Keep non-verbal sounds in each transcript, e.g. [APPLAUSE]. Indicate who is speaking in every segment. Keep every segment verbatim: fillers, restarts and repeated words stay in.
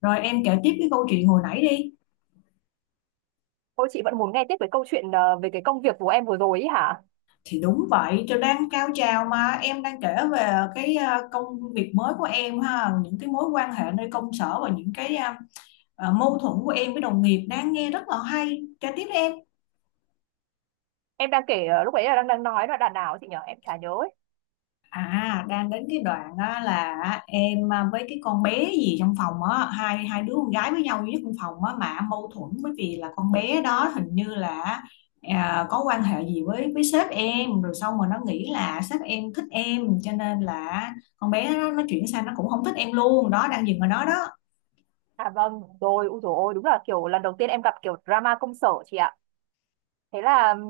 Speaker 1: Rồi em kể tiếp cái câu chuyện hồi nãy đi.
Speaker 2: Ôi chị vẫn muốn nghe tiếp về câu chuyện ờ, về cái công việc của em vừa rồi ý hả?
Speaker 1: Thì đúng vậy, tôi đang cao trào mà em đang kể về cái ờ, công việc mới của em ha, những cái mối quan hệ nơi công sở và những cái ờ, ờ, mâu thuẫn của em với đồng nghiệp, đang nghe rất là hay. Kể tiếp đi em.
Speaker 2: Em đang kể ờ, lúc ấy là đang đang nói là đàn nào ấy chị nhở? Em chả nhớ ấy.
Speaker 1: À, đang đến cái đoạn á, là em à, với cái con bé gì trong phòng á, hai hai đứa con gái với nhau duy nhất trong phòng á mà mâu thuẫn, bởi vì là con bé đó hình như là à, có quan hệ gì với với sếp em, rồi xong rồi nó nghĩ là sếp em thích em cho nên là con bé nó, nó chuyển sang nó cũng không thích em luôn đó, đang dừng ở đó đó.
Speaker 2: À vâng, rồi, ui dồi ôi, đúng là kiểu lần đầu tiên em gặp kiểu drama công sở chị ạ. Thế là ừm,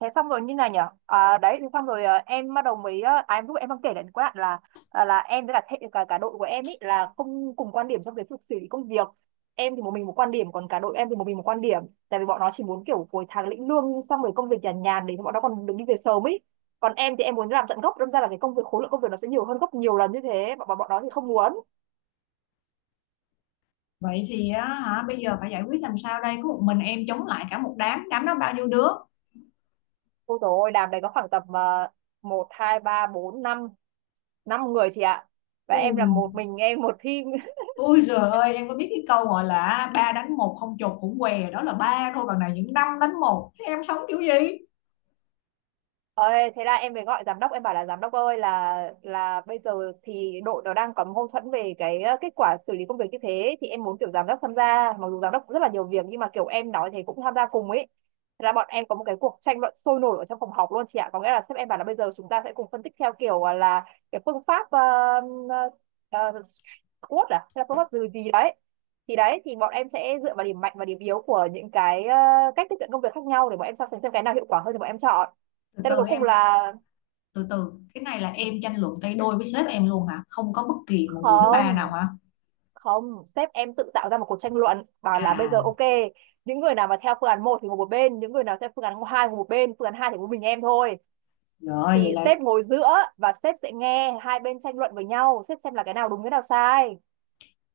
Speaker 2: thế xong rồi như này nhở à, đấy thế xong rồi ờ, em bắt đầu mới ờ, à, em lúc em đang kể đến cái đoạn là à, là em với cả thệ, cả cả đội của em ý là không cùng quan điểm trong cái sự xử lý công việc. Em thì một mình một quan điểm, còn cả đội em thì một mình một quan điểm. Tại vì bọn nó chỉ muốn kiểu cuối tháng lĩnh lương xong rồi công việc nhàn nhàn để bọn nó còn được đi về sớm ý, còn em thì em muốn làm tận gốc, đâm ra là cái công việc khối lượng công việc nó sẽ nhiều hơn gấp nhiều lần như thế, bọn bọn bọn nó thì không muốn.
Speaker 1: Vậy thì á, hả, bây giờ phải giải quyết làm sao đây, có một mình em chống lại cả một đám đám đó, bao nhiêu đứa?
Speaker 2: Ôi dồi ôi, đàm đấy có khoảng tầm ờ, một hai ba bốn năm năm người chị ạ, và em là
Speaker 1: Ui.
Speaker 2: một mình em một team.
Speaker 1: Ui giời ơi, em có biết cái câu gọi là ba đánh một không chột cũng què đó, là ba thôi, còn này những năm đánh một, thế em sống kiểu gì?
Speaker 2: Ơi, thế là em mới gọi giám đốc, em bảo là giám đốc ơi, là là bây giờ thì đội nó đang có mâu thuẫn về cái ờ, kết quả xử lý công việc như thế, thì em muốn kiểu giám đốc tham gia, mặc dù giám đốc rất là nhiều việc nhưng mà kiểu em nói thì cũng tham gia cùng ấy. Thế là bọn em có một cái cuộc tranh luận sôi nổi ở trong phòng họp luôn chị ạ, có nghĩa là sếp em bảo là bây giờ chúng ta sẽ cùng phân tích theo kiểu ờ, là cái phương pháp ờ, ờ, ờ, SWOT à hay là phương pháp gì gì đấy. Thì đấy, thì bọn em sẽ dựa vào điểm mạnh và điểm yếu của những cái ờ, cách tiếp cận công việc khác nhau để bọn em so sánh xem cái nào hiệu quả hơn thì bọn em chọn.
Speaker 1: Từ
Speaker 2: Thế là
Speaker 1: từ
Speaker 2: cuối
Speaker 1: em.
Speaker 2: cùng là
Speaker 1: Từ từ, cái này là em tranh luận tay đôi với sếp em luôn hả, không có bất kỳ một người thứ ba nào
Speaker 2: không,
Speaker 1: hả?
Speaker 2: không, sếp em tự tạo ra một cuộc tranh luận bảo là bây giờ
Speaker 1: À,
Speaker 2: ok, những người nào mà theo phương án một thì ngồi một bên, những người nào theo phương án hai ngồi một bên, phương án hai thì có mình em thôi.
Speaker 1: rồi vậy
Speaker 2: Thì
Speaker 1: là
Speaker 2: sếp ngồi giữa và sếp sẽ nghe hai bên tranh luận với nhau, sếp xem là cái nào đúng cái nào sai.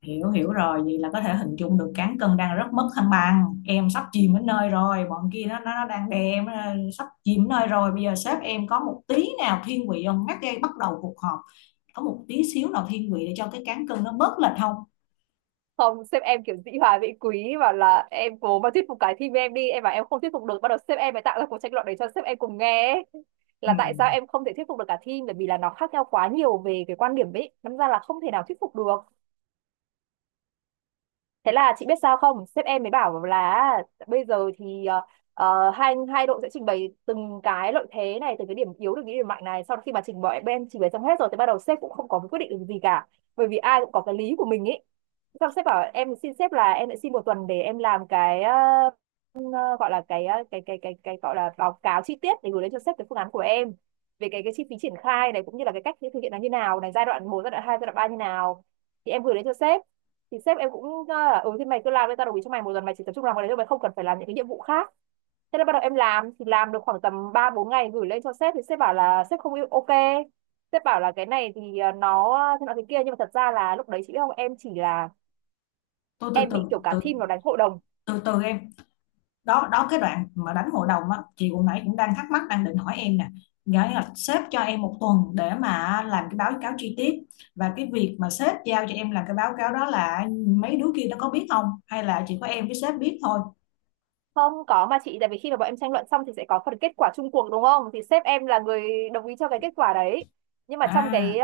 Speaker 1: hiểu, hiểu rồi, vậy là có thể hình dung được cán cân đang rất mất thăng bằng, em sắp chìm đến nơi rồi, bọn kia nó nó, nó đang đè em ờ, sắp chìm đến nơi rồi, bây giờ sếp em có một tí nào thiên vị không, ngắt dây bắt đầu cuộc họp, có một tí xíu nào thiên vị để cho cái cán cân nó bớt lệch không?
Speaker 2: Không, sếp em kiểu dĩ hòa vi quý bảo là em cố mà thuyết phục cái team em đi, em bảo em không thuyết phục được, bắt đầu sếp em mới tạo ra cuộc tranh luận để cho sếp em cùng nghe ấy.
Speaker 1: Ừ.
Speaker 2: Là tại sao em không thể thuyết phục được cả team, bởi vì là nó khác nhau quá nhiều về cái quan điểm ấy, đâm ra là không thể nào thuyết phục được. Thế là chị biết sao không? Sếp em mới bảo là bây giờ thì ờ, ờ, hai hai đội sẽ trình bày từng cái lợi thế này, từng cái điểm yếu, từng cái điểm mạnh này. Sau khi mà trình bày bên trình bày xong hết rồi thì bắt đầu sếp cũng không có quyết định được gì cả. Bởi vì ai cũng có cái lý của mình ý. Xong sếp bảo, em xin sếp là em lại xin một tuần để em làm cái ờ, ờ, gọi là cái ờ, cái cái cái cái gọi là báo cáo chi tiết để gửi lên cho sếp cái phương án của em, về cái cái chi phí triển khai này cũng như là cái cách thực hiện nó như nào này, giai đoạn một giai đoạn hai giai đoạn ba như nào. Thì em gửi đến cho sếp, thì sếp em cũng nói là ừ thì mày cứ làm đi, tao đồng ý cho mày một tuần, mày chỉ tập trung làm cái đấy thôi, mày không cần phải làm những cái nhiệm vụ khác. Thế là bắt đầu em làm thì làm được khoảng tầm ba bốn ngày, gửi lên cho sếp thì sếp bảo là sếp không yêu ok. Sếp bảo là cái này thì ờ, nó thế nào thế kia, nhưng mà thật ra là lúc đấy chị biết không, em chỉ là
Speaker 1: Tôi, từ
Speaker 2: em
Speaker 1: từ
Speaker 2: bị kiểu cả
Speaker 1: từ,
Speaker 2: team nó đánh hội đồng.
Speaker 1: từ từ em. Đó đó, cái đoạn mà đánh hội đồng á, chị hồi nãy cũng đang thắc mắc, đang định hỏi em nè. Nghĩa là sếp cho em một tuần để mà làm cái báo cáo chi tiết, và cái việc mà sếp giao cho em làm cái báo cáo đó là mấy đứa kia nó có biết không hay là chỉ có em với sếp biết thôi?
Speaker 2: Không có mà chị, tại vì khi mà bọn em tranh luận xong thì sẽ có phần kết quả chung cuộc đúng không, thì sếp em là người đồng ý cho cái kết quả đấy, nhưng mà trong cái
Speaker 1: À,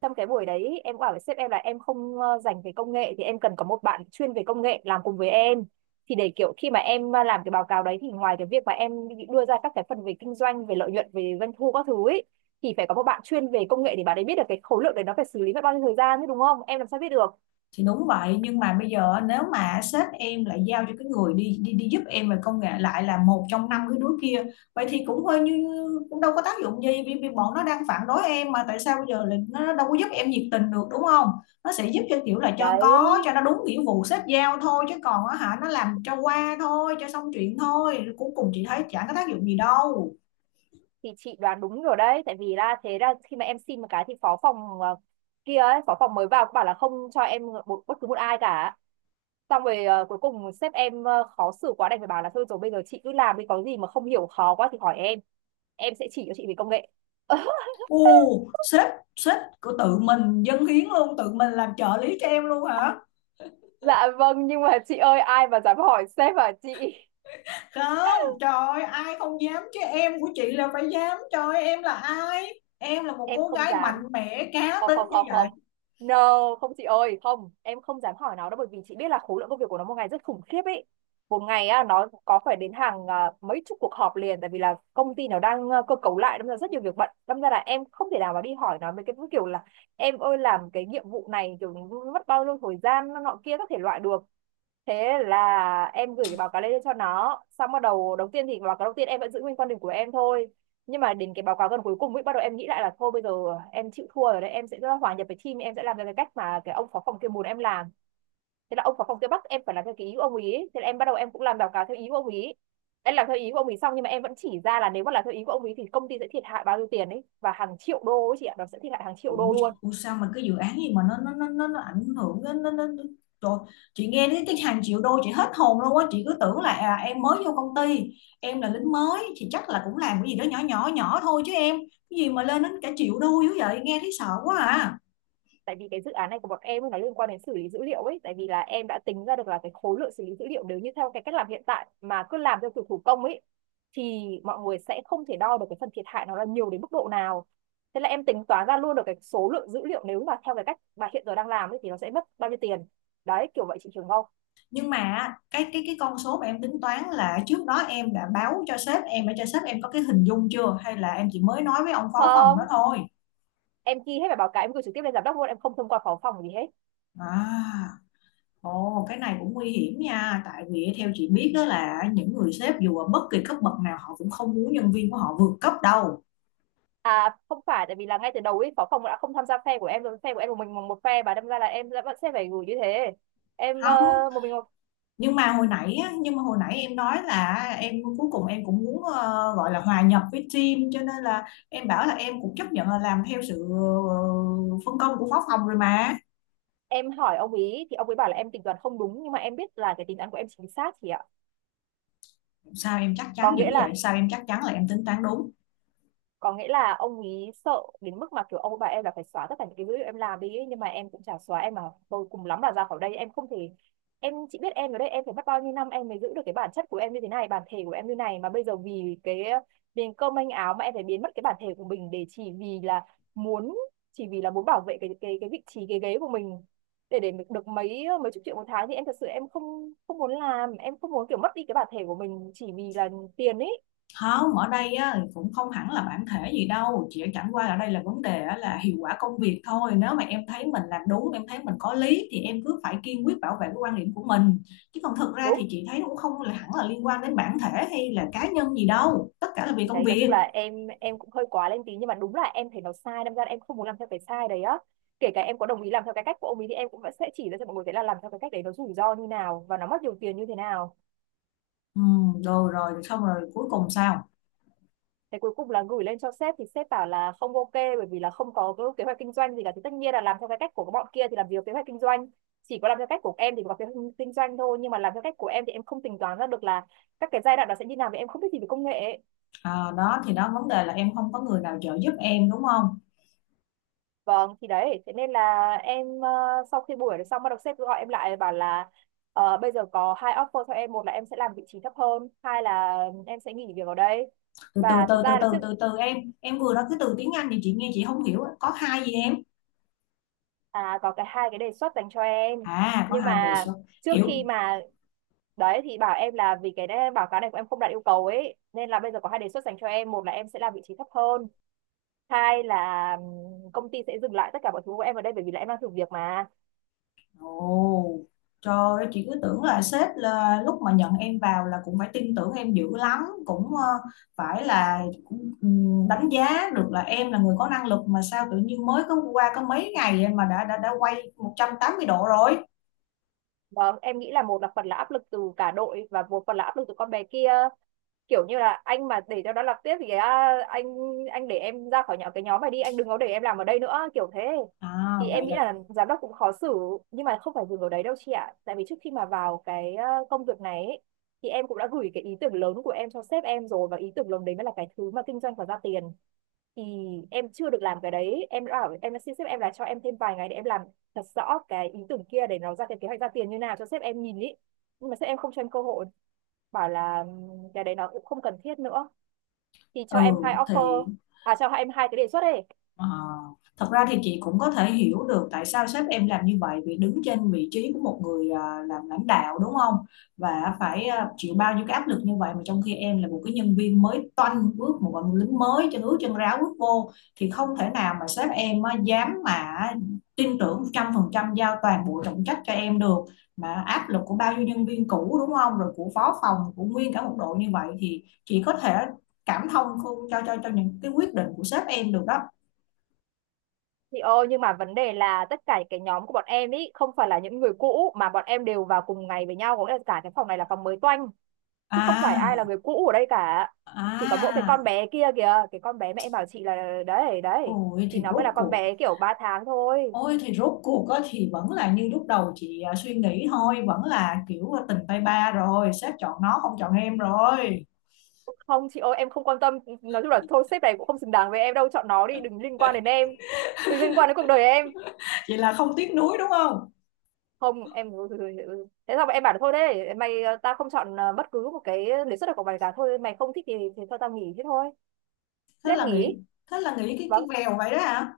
Speaker 2: trong cái buổi đấy em cũng bảo với sếp em là em không ờ, dành về công nghệ, thì em cần có một bạn chuyên về công nghệ làm cùng với em. Thì để kiểu khi mà em ờ, làm cái báo cáo đấy thì ngoài cái việc mà em đưa ra các cái phần về kinh doanh về lợi nhuận về doanh thu các thứ ấy, thì phải có một bạn chuyên về công nghệ để bạn ấy biết được cái khối lượng đấy nó phải xử lý mất bao nhiêu thời gian chứ đúng không, em làm sao biết được.
Speaker 1: thì đúng vậy, nhưng mà bây giờ nếu mà sếp em lại giao cho cái người đi đi đi giúp em về công nghệ lại là một trong năm cái đứa kia, vậy thì cũng hơi như, cũng đâu có tác dụng gì, vì, vì bọn nó đang phản đối em mà, tại sao bây giờ lại nó đâu có giúp em nhiệt tình được, đúng không? Nó sẽ giúp cho kiểu là cho
Speaker 2: Đấy
Speaker 1: có, cho nó đúng nghĩa vụ sếp giao thôi, chứ còn á hả, nó làm cho qua thôi, cho xong chuyện thôi, cuối cùng chị thấy chẳng có tác dụng gì đâu.
Speaker 2: thì chị đoán đúng rồi đấy, tại vì là thế là khi mà em xin một cái thì phó phòng ờ, kia ấy, phó phòng mới vào cũng bảo là không cho em một bất cứ một ai cả. Xong rồi ờ, cuối cùng sếp em ờ, khó xử quá đành phải bảo là thôi rồi bây giờ chị cứ làm đi, có gì mà không hiểu khó quá thì hỏi em em sẽ chỉ cho chị về công nghệ. [LAUGHS]
Speaker 1: U sếp, sếp của tự mình dâng hiến luôn, tự mình làm trợ lý cho em luôn hả?
Speaker 2: Dạ vâng, nhưng mà chị ơi ai mà dám hỏi sếp à chị?
Speaker 1: Không, trời ơi, ai không dám chứ em của chị là phải dám. Trời ơi, em là ai, em là một
Speaker 2: Em
Speaker 1: cô
Speaker 2: không
Speaker 1: gái mạnh
Speaker 2: dám.
Speaker 1: mẽ cá
Speaker 2: Không,
Speaker 1: tính
Speaker 2: không,
Speaker 1: như
Speaker 2: không,
Speaker 1: vậy.
Speaker 2: không, no, không chị ơi, không em không dám hỏi nó đâu, bởi vì chị biết là khối lượng công việc của nó một ngày rất khủng khiếp ấy. Một ngày á nó có phải đến hàng à, mấy chục cuộc họp liền, tại vì là công ty nó đang à, cơ cấu lại, đâm ra rất nhiều việc bận, đâm ra là em không thể nào mà đi hỏi nó mấy cái kiểu là em ơi làm cái nhiệm vụ này kiểu mất bao nhiêu thời gian nọ kia các thể loại được. Thế là em gửi cái báo cáo lên cho nó xong, bắt đầu đầu tiên thì báo cáo đầu tiên em vẫn giữ nguyên quan điểm của em thôi. Nhưng mà đến cái báo cáo gần cuối cùng ấy, bắt đầu em nghĩ lại là thôi bây giờ em chịu thua rồi đấy, em sẽ rất là hòa nhập với team, em sẽ làm theo cái cách mà cái ông phó phòng kia muốn em làm. Thế là ông phó phòng kia bắt em phải làm theo cái ý của ông ý, thế là em bắt đầu em cũng làm báo cáo theo ý của ông ý. Em làm theo ý của ông ý xong, nhưng mà em vẫn chỉ ra là nếu mà làm theo ý của ông ý thì công ty sẽ thiệt hại bao nhiêu tiền ấy, và hàng triệu đô ấy chị ạ, nó sẽ thiệt hại hàng triệu
Speaker 1: Ủa,
Speaker 2: đô luôn.
Speaker 1: ủa sao mà cái dự án gì mà nó nó nó nó, nó ảnh hưởng đến nó, nó, nó. Trời, chị nghe đến cái hàng triệu đô chị hết hồn luôn á, chị cứ tưởng là à, em mới vô công ty, em là lính mới thì chắc là cũng làm cái gì đó nhỏ nhỏ nhỏ thôi chứ em, cái gì mà lên đến cả triệu đô dữ vậy, nghe thấy sợ quá à.
Speaker 2: Tại vì cái dự án này của bọn em ấy, nó liên quan đến xử lý dữ liệu ấy, tại vì là em đã tính ra được là cái khối lượng xử lý dữ liệu nếu như theo cái cách làm hiện tại mà cứ làm theo kiểu thủ công ấy thì mọi người sẽ không thể đo được cái phần thiệt hại nó là nhiều đến mức độ nào. Thế là em tính toán ra luôn được cái số lượng dữ liệu nếu mà theo cái cách mà hiện giờ đang làm ấy thì nó sẽ mất bao nhiêu tiền. Đấy kiểu vậy chị Trường không?
Speaker 1: Nhưng mà cái cái cái con số mà em tính toán là trước đó em đã báo cho sếp em để cho sếp em có cái hình dung chưa, hay là em chỉ mới nói với ông phó phòng đó
Speaker 2: Không,
Speaker 1: thôi?
Speaker 2: em ghi hết bài báo cáo em gửi trực tiếp lên giám đốc luôn, em không thông qua phó phòng gì hết.
Speaker 1: À, ồ, cái này cũng nguy hiểm nha, tại vì theo chị biết đó là những người sếp dù ở bất kỳ cấp bậc nào họ cũng không muốn nhân viên của họ vượt cấp đâu.
Speaker 2: À không phải, tại vì là ngay từ đầu ấy phó phòng đã không tham gia phe của em rồi, phe của em một mình một một phe, và đâm ra là em đã vẫn sẽ phải gửi như thế. Em
Speaker 1: Không,
Speaker 2: ờ, một mình một.
Speaker 1: nhưng mà hồi nãy á, nhưng mà hồi nãy em nói là em cuối cùng em cũng muốn ờ, gọi là hòa nhập với team, cho nên là em bảo là em cũng chấp nhận là làm theo sự ờ, phân công của phó phòng rồi mà.
Speaker 2: Em hỏi ông ý thì ông ấy bảo là em tính toán không đúng, nhưng mà em biết là cái tính toán của em chính xác chị ạ.
Speaker 1: Sao em chắc
Speaker 2: có
Speaker 1: chắn dữ
Speaker 2: nghĩa
Speaker 1: vậy,
Speaker 2: là
Speaker 1: sao em chắc chắn là em tính toán đúng?
Speaker 2: có nghĩa là ông ấy sợ đến mức mà kiểu ông bà em là phải xóa tất cả những cái dữ em làm đi ấy. Nhưng mà em cũng chả xóa. Em mà tôi cùng lắm là ra khỏi đây, em không thể. Em chỉ biết em ở đây em phải mất bao nhiêu năm em mới giữ được cái bản chất của em như thế này, bản thể của em như này, mà bây giờ vì cái miếng cơm manh áo mà em phải biến mất cái bản thể của mình để chỉ vì là muốn, chỉ vì là muốn bảo vệ cái cái cái vị trí, cái ghế của mình, để để được mấy mấy chục triệu một tháng, thì em thật sự em không không muốn làm, em không muốn kiểu mất đi cái bản thể của mình chỉ vì là tiền ấy.
Speaker 1: Không, ở đây á, cũng không hẳn là bản thể gì đâu, chỉ chẳng qua ở đây là vấn đề á, là hiệu quả công việc thôi, nếu mà em thấy mình làm đúng, em thấy mình có lý thì em cứ phải kiên quyết bảo vệ cái quan điểm của mình. Chứ còn thực ra
Speaker 2: Đúng.
Speaker 1: thì chị thấy cũng không là hẳn là liên quan đến bản thể hay là cá nhân gì đâu, tất cả là vì
Speaker 2: Thì
Speaker 1: công
Speaker 2: đấy, nói chung
Speaker 1: việc.
Speaker 2: là em em cũng hơi quá lên tí, nhưng mà đúng là em thấy nó sai, đâm ra là em không muốn làm theo cái sai đấy á. Kể cả em có đồng ý làm theo cái cách của ông ấy thì em cũng vẫn sẽ chỉ ra cho mọi người thấy là làm theo cái cách đấy nó rủi ro như nào và nó mất nhiều tiền như thế nào.
Speaker 1: Ừ, rồi rồi xong rồi, cuối cùng sao?
Speaker 2: Thế cuối cùng là gửi lên cho sếp thì sếp bảo là không ok, bởi vì là không có cái kế hoạch kinh doanh gì cả. Thì tất nhiên là làm theo cái cách của bọn kia thì làm gì có kế hoạch kinh doanh, chỉ có làm theo cách của em thì có kế hoạch kinh doanh thôi. Nhưng mà làm theo cách của em thì em không tính toán ra được là các cái giai đoạn đó sẽ như nào, vì em không biết gì về công nghệ ấy.
Speaker 1: À, đó thì đó, vấn đề là em không có người nào trợ giúp em, đúng không?
Speaker 2: Vâng, thì đấy, thế nên là em ờ, sau khi buổi đấy xong bắt đầu sếp gọi em lại bảo là ờ, bây giờ có hai offer cho em, một là em sẽ làm vị trí thấp hơn, hai là em sẽ nghỉ việc ở đây.
Speaker 1: Từ từ
Speaker 2: Và
Speaker 1: từ
Speaker 2: thật
Speaker 1: từ
Speaker 2: ra là
Speaker 1: từ
Speaker 2: trước,
Speaker 1: từ từ em em vừa nói cái từ tiếng Anh thì chị nghe chị không hiểu á. Có hai gì em?
Speaker 2: à, có cái hai cái đề xuất dành cho em.
Speaker 1: À, có
Speaker 2: Nhưng
Speaker 1: hai đề
Speaker 2: mà
Speaker 1: xuất,
Speaker 2: trước
Speaker 1: kiểu.
Speaker 2: khi mà đấy thì bảo em là vì cái đấy, báo cáo này của em không đạt yêu cầu ấy, nên là bây giờ có hai đề xuất dành cho em, một là em sẽ làm vị trí thấp hơn, hai là ừm, công ty sẽ dừng lại tất cả mọi thứ của em ở đây bởi vì là em đang thử việc mà.
Speaker 1: Ồ, trời ơi, chị cứ tưởng là sếp là lúc mà nhận em vào là cũng phải tin tưởng em dữ lắm, cũng ờ, phải là cũng, ừm, đánh giá được là em là người có năng lực, mà sao tự nhiên mới có qua có mấy ngày mà đã đã đã quay một trăm tám mươi độ rồi?
Speaker 2: Vâng, em nghĩ là một là phần là áp lực từ cả đội và một phần là áp lực từ con bé kia, kiểu như là anh mà để cho nó làm tiếp thì cái, à, anh anh để em ra khỏi nhỏ cái nhóm này đi, anh đừng có để em làm ở đây nữa, kiểu thế.
Speaker 1: À
Speaker 2: Thì em
Speaker 1: vậy
Speaker 2: nghĩ
Speaker 1: là,
Speaker 2: là giám đốc cũng khó xử. Nhưng mà không phải dừng ở đấy đâu chị ạ, tại vì trước khi mà vào cái ờ, công việc này ấy, thì em cũng đã gửi cái ý tưởng lớn của em cho sếp em rồi, và ý tưởng lớn đấy mới là cái thứ mà kinh doanh và ra tiền. Thì em chưa được làm cái đấy, em đã bảo em đã xin sếp em là cho em thêm vài ngày để em làm thật rõ cái ý tưởng kia để nó ra cái kế hoạch ra tiền như nào cho sếp em nhìn ý, nhưng mà sếp em không cho em cơ hội, bảo là "Ừm, cái đấy nó cũng không cần thiết nữa, thì
Speaker 1: ừ
Speaker 2: cho em hai
Speaker 1: thì.
Speaker 2: offer." À, cho em hai cái đề xuất ấy.
Speaker 1: Ờ, thật ra thì chị cũng có thể hiểu được tại sao sếp em làm như vậy, vì đứng trên vị trí của một người à, làm lãnh đạo, đúng không? Và phải à, chịu bao nhiêu cái áp lực như vậy, mà trong khi em là một cái nhân viên mới toanh, bước một bạn lính mới chân ướt chân ráo bước vô, thì không thể nào mà sếp em á, dám mà tin tưởng một trăm phần trăm giao toàn bộ trọng trách cho em được. Mà áp lực của bao nhiêu nhân viên cũ, đúng không? Rồi của phó phòng, của nguyên cả một đội như vậy, thì chị có thể cảm thông không, cho cho cho những cái quyết định của sếp em được đó.
Speaker 2: Thì ô, nhưng mà vấn đề là tất cả cái nhóm của bọn em ý không phải là những người cũ, mà bọn em đều vào cùng ngày với nhau, có nghĩa là cả cái phòng này là phòng mới toanh, chứ không phải ai
Speaker 1: À,
Speaker 2: là người cũ ở đây cả. Chỉ có mỗi cái
Speaker 1: à,
Speaker 2: con bé kia kìa, cái con bé mẹ em bảo chị là đấy đấy,
Speaker 1: ôi
Speaker 2: thì
Speaker 1: thì
Speaker 2: nó mới
Speaker 1: rốt
Speaker 2: là con
Speaker 1: cuộc,
Speaker 2: bé kiểu ba tháng thôi.
Speaker 1: ôi thì rốt cuộc á, thì vẫn là như lúc đầu chị à, suy nghĩ thôi, vẫn là kiểu tình tay ba rồi, sếp chọn nó không chọn em rồi.
Speaker 2: Không chị ơi, em không quan tâm. Nói chung là thôi, sếp này cũng không xứng đáng với em đâu, chọn nó đi, đừng liên quan đến em, đừng liên quan đến cuộc đời em.
Speaker 1: Vậy là không tiếc nuối đúng không?
Speaker 2: Không, em ừ, ừ, ừ, ừ. Thế sao em bảo là thôi đấy mày, ờ, tao không chọn ờ, bất cứ một cái đề xuất nào của mày cả, thôi mày không thích thì thì thôi tao nghỉ, thế thôi. Thế
Speaker 1: Thế
Speaker 2: em
Speaker 1: là nghĩ,
Speaker 2: nghỉ.
Speaker 1: thế là nghĩ cái
Speaker 2: và
Speaker 1: cái vèo vậy đó hả?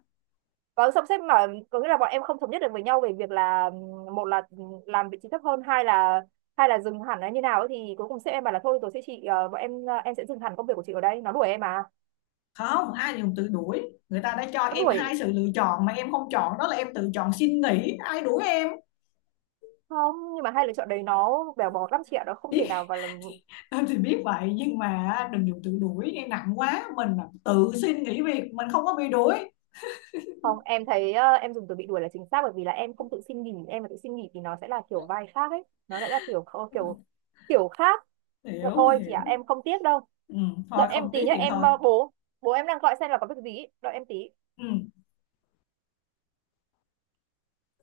Speaker 2: và xong xếp mà có nghĩa là bọn em không thống nhất được với nhau về việc là ừm, một là làm vị trí thấp hơn, hai là, hai là dừng hẳn là như nào ấy, thì cuối cùng sếp em bảo là thôi tôi sẽ chị ờ, bọn em ờ, em sẽ dừng hẳn công việc của chị ở đây. Nó đuổi em à?
Speaker 1: Không, ai dùng tự đuổi, người ta đã cho
Speaker 2: Nó
Speaker 1: em
Speaker 2: đuổi.
Speaker 1: hai sự lựa chọn mà em không chọn, đó là em tự chọn xin nghỉ, ai đuổi em?
Speaker 2: Không nhưng mà hai lựa chọn đấy nó bèo bọt lắm chị ạ, nó không thể
Speaker 1: Biết,
Speaker 2: nào và.
Speaker 1: [LAUGHS] em thì biết vậy nhưng mà đừng dùng tự đuổi, nghe nặng quá, mình là tự xin nghỉ việc, mình không có bị đuổi.
Speaker 2: Không, em thấy ờ, em dùng từ bị đuổi là chính xác, bởi vì là em không tự xin nghỉ, em mà tự xin nghỉ thì nó sẽ là kiểu vai khác ấy, nó sẽ là kiểu, kiểu, kiểu khác. Mà
Speaker 1: Hiểu,
Speaker 2: thôi chị
Speaker 1: hiểu.
Speaker 2: ạ, em không tiếc đâu.
Speaker 1: Ừ,
Speaker 2: Đợi
Speaker 1: thôi
Speaker 2: em
Speaker 1: không
Speaker 2: tí
Speaker 1: tiếc
Speaker 2: nhá,
Speaker 1: thì
Speaker 2: em
Speaker 1: thôi.
Speaker 2: ờ, bố bố em đang gọi xem là có việc gì, ý. Đợi em tí.
Speaker 1: Ừ.